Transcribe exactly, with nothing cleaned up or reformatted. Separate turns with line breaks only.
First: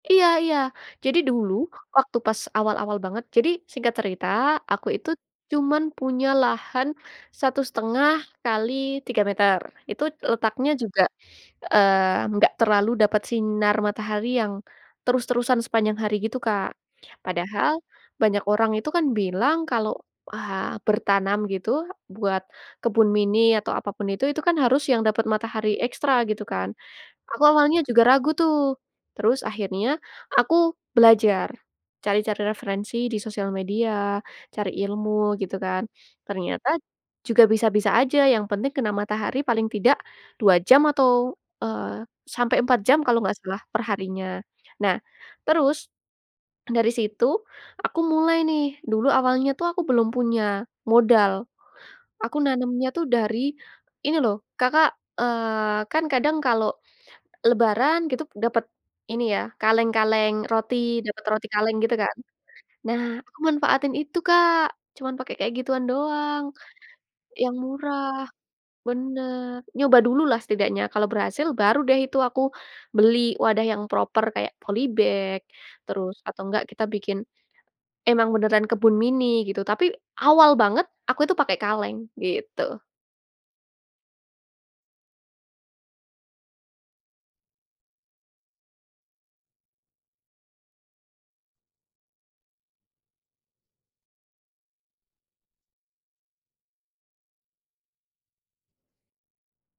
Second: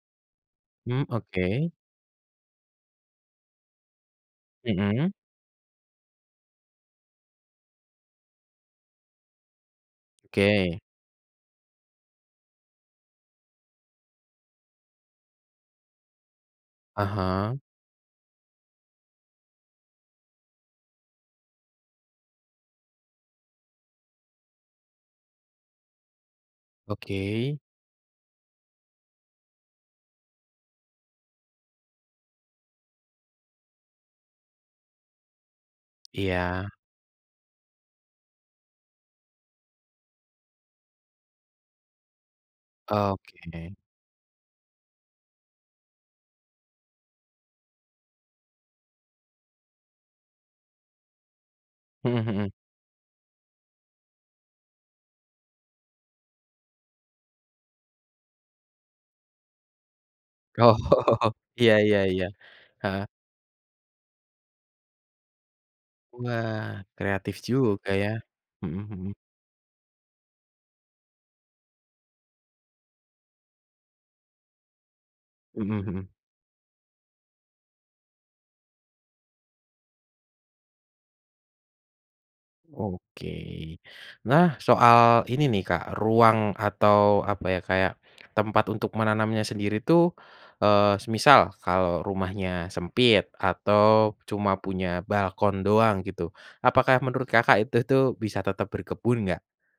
Iya iya,
Mmm,
jadi dulu
oke.
waktu pas awal-awal banget jadi singkat cerita aku itu,
Mhm.
cuman punya lahan, satu setengah kali tiga meter itu letaknya
Oke.
juga, eee, enggak terlalu dapat sinar matahari yang, terus-terusan sepanjang hari gitu Kak.
Ah hah.
Padahal banyak orang itu kan bilang kalau, wah, bertanam gitu buat kebun mini atau apa pun itu, itu kan harus yang dapat matahari ekstra gitu kan, aku
Oke.
awalnya juga ragu tuh, terus akhirnya aku belajar, cari-cari referensi di sosial media, cari ilmu gitu kan. Ternyata,
Iya.
juga bisa-bisa aja yang penting kena matahari paling tidak, dua jam atau, eee, sampai empat jam kalau nggak salah
Oke.
per harinya. Nah, terus, dari situ aku mulai nih dulu awalnya tuh aku belum punya modal.
Mhm
Aku
mhm.
nanamnya tuh dari, ini loh Kakak, eee, kan kadang kalau, lebaran gitu dapet, ini ya kaleng-kaleng
Oh,
roti dapet roti
iya
kaleng gitu
iya
kan.
iya, heeh.
Nah, aku manfaatin itu Kak cuman pakai kayak gituan doang,
Wah, kreatif
yang
juga ya,
murah
mhm mhm.
bener, nyoba dululah setidaknya kalau berhasil baru deh itu aku, beli wadah yang proper kayak poly bag,
Mhm mhm.
terus atau enggak kita bikin, emang beneran kebun mini gitu tapi awal banget aku itu pakai kaleng gitu.
Oke, nah, soal ini nih Kak ruang atau apa ya kayak, tempat untuk menanamnya sendiri tuh, eee, semisal kalau rumahnya sempit atau cuma punya balkon doang gitu, apakah menurut Kakak itu tuh bisa tetap berkebun nggak?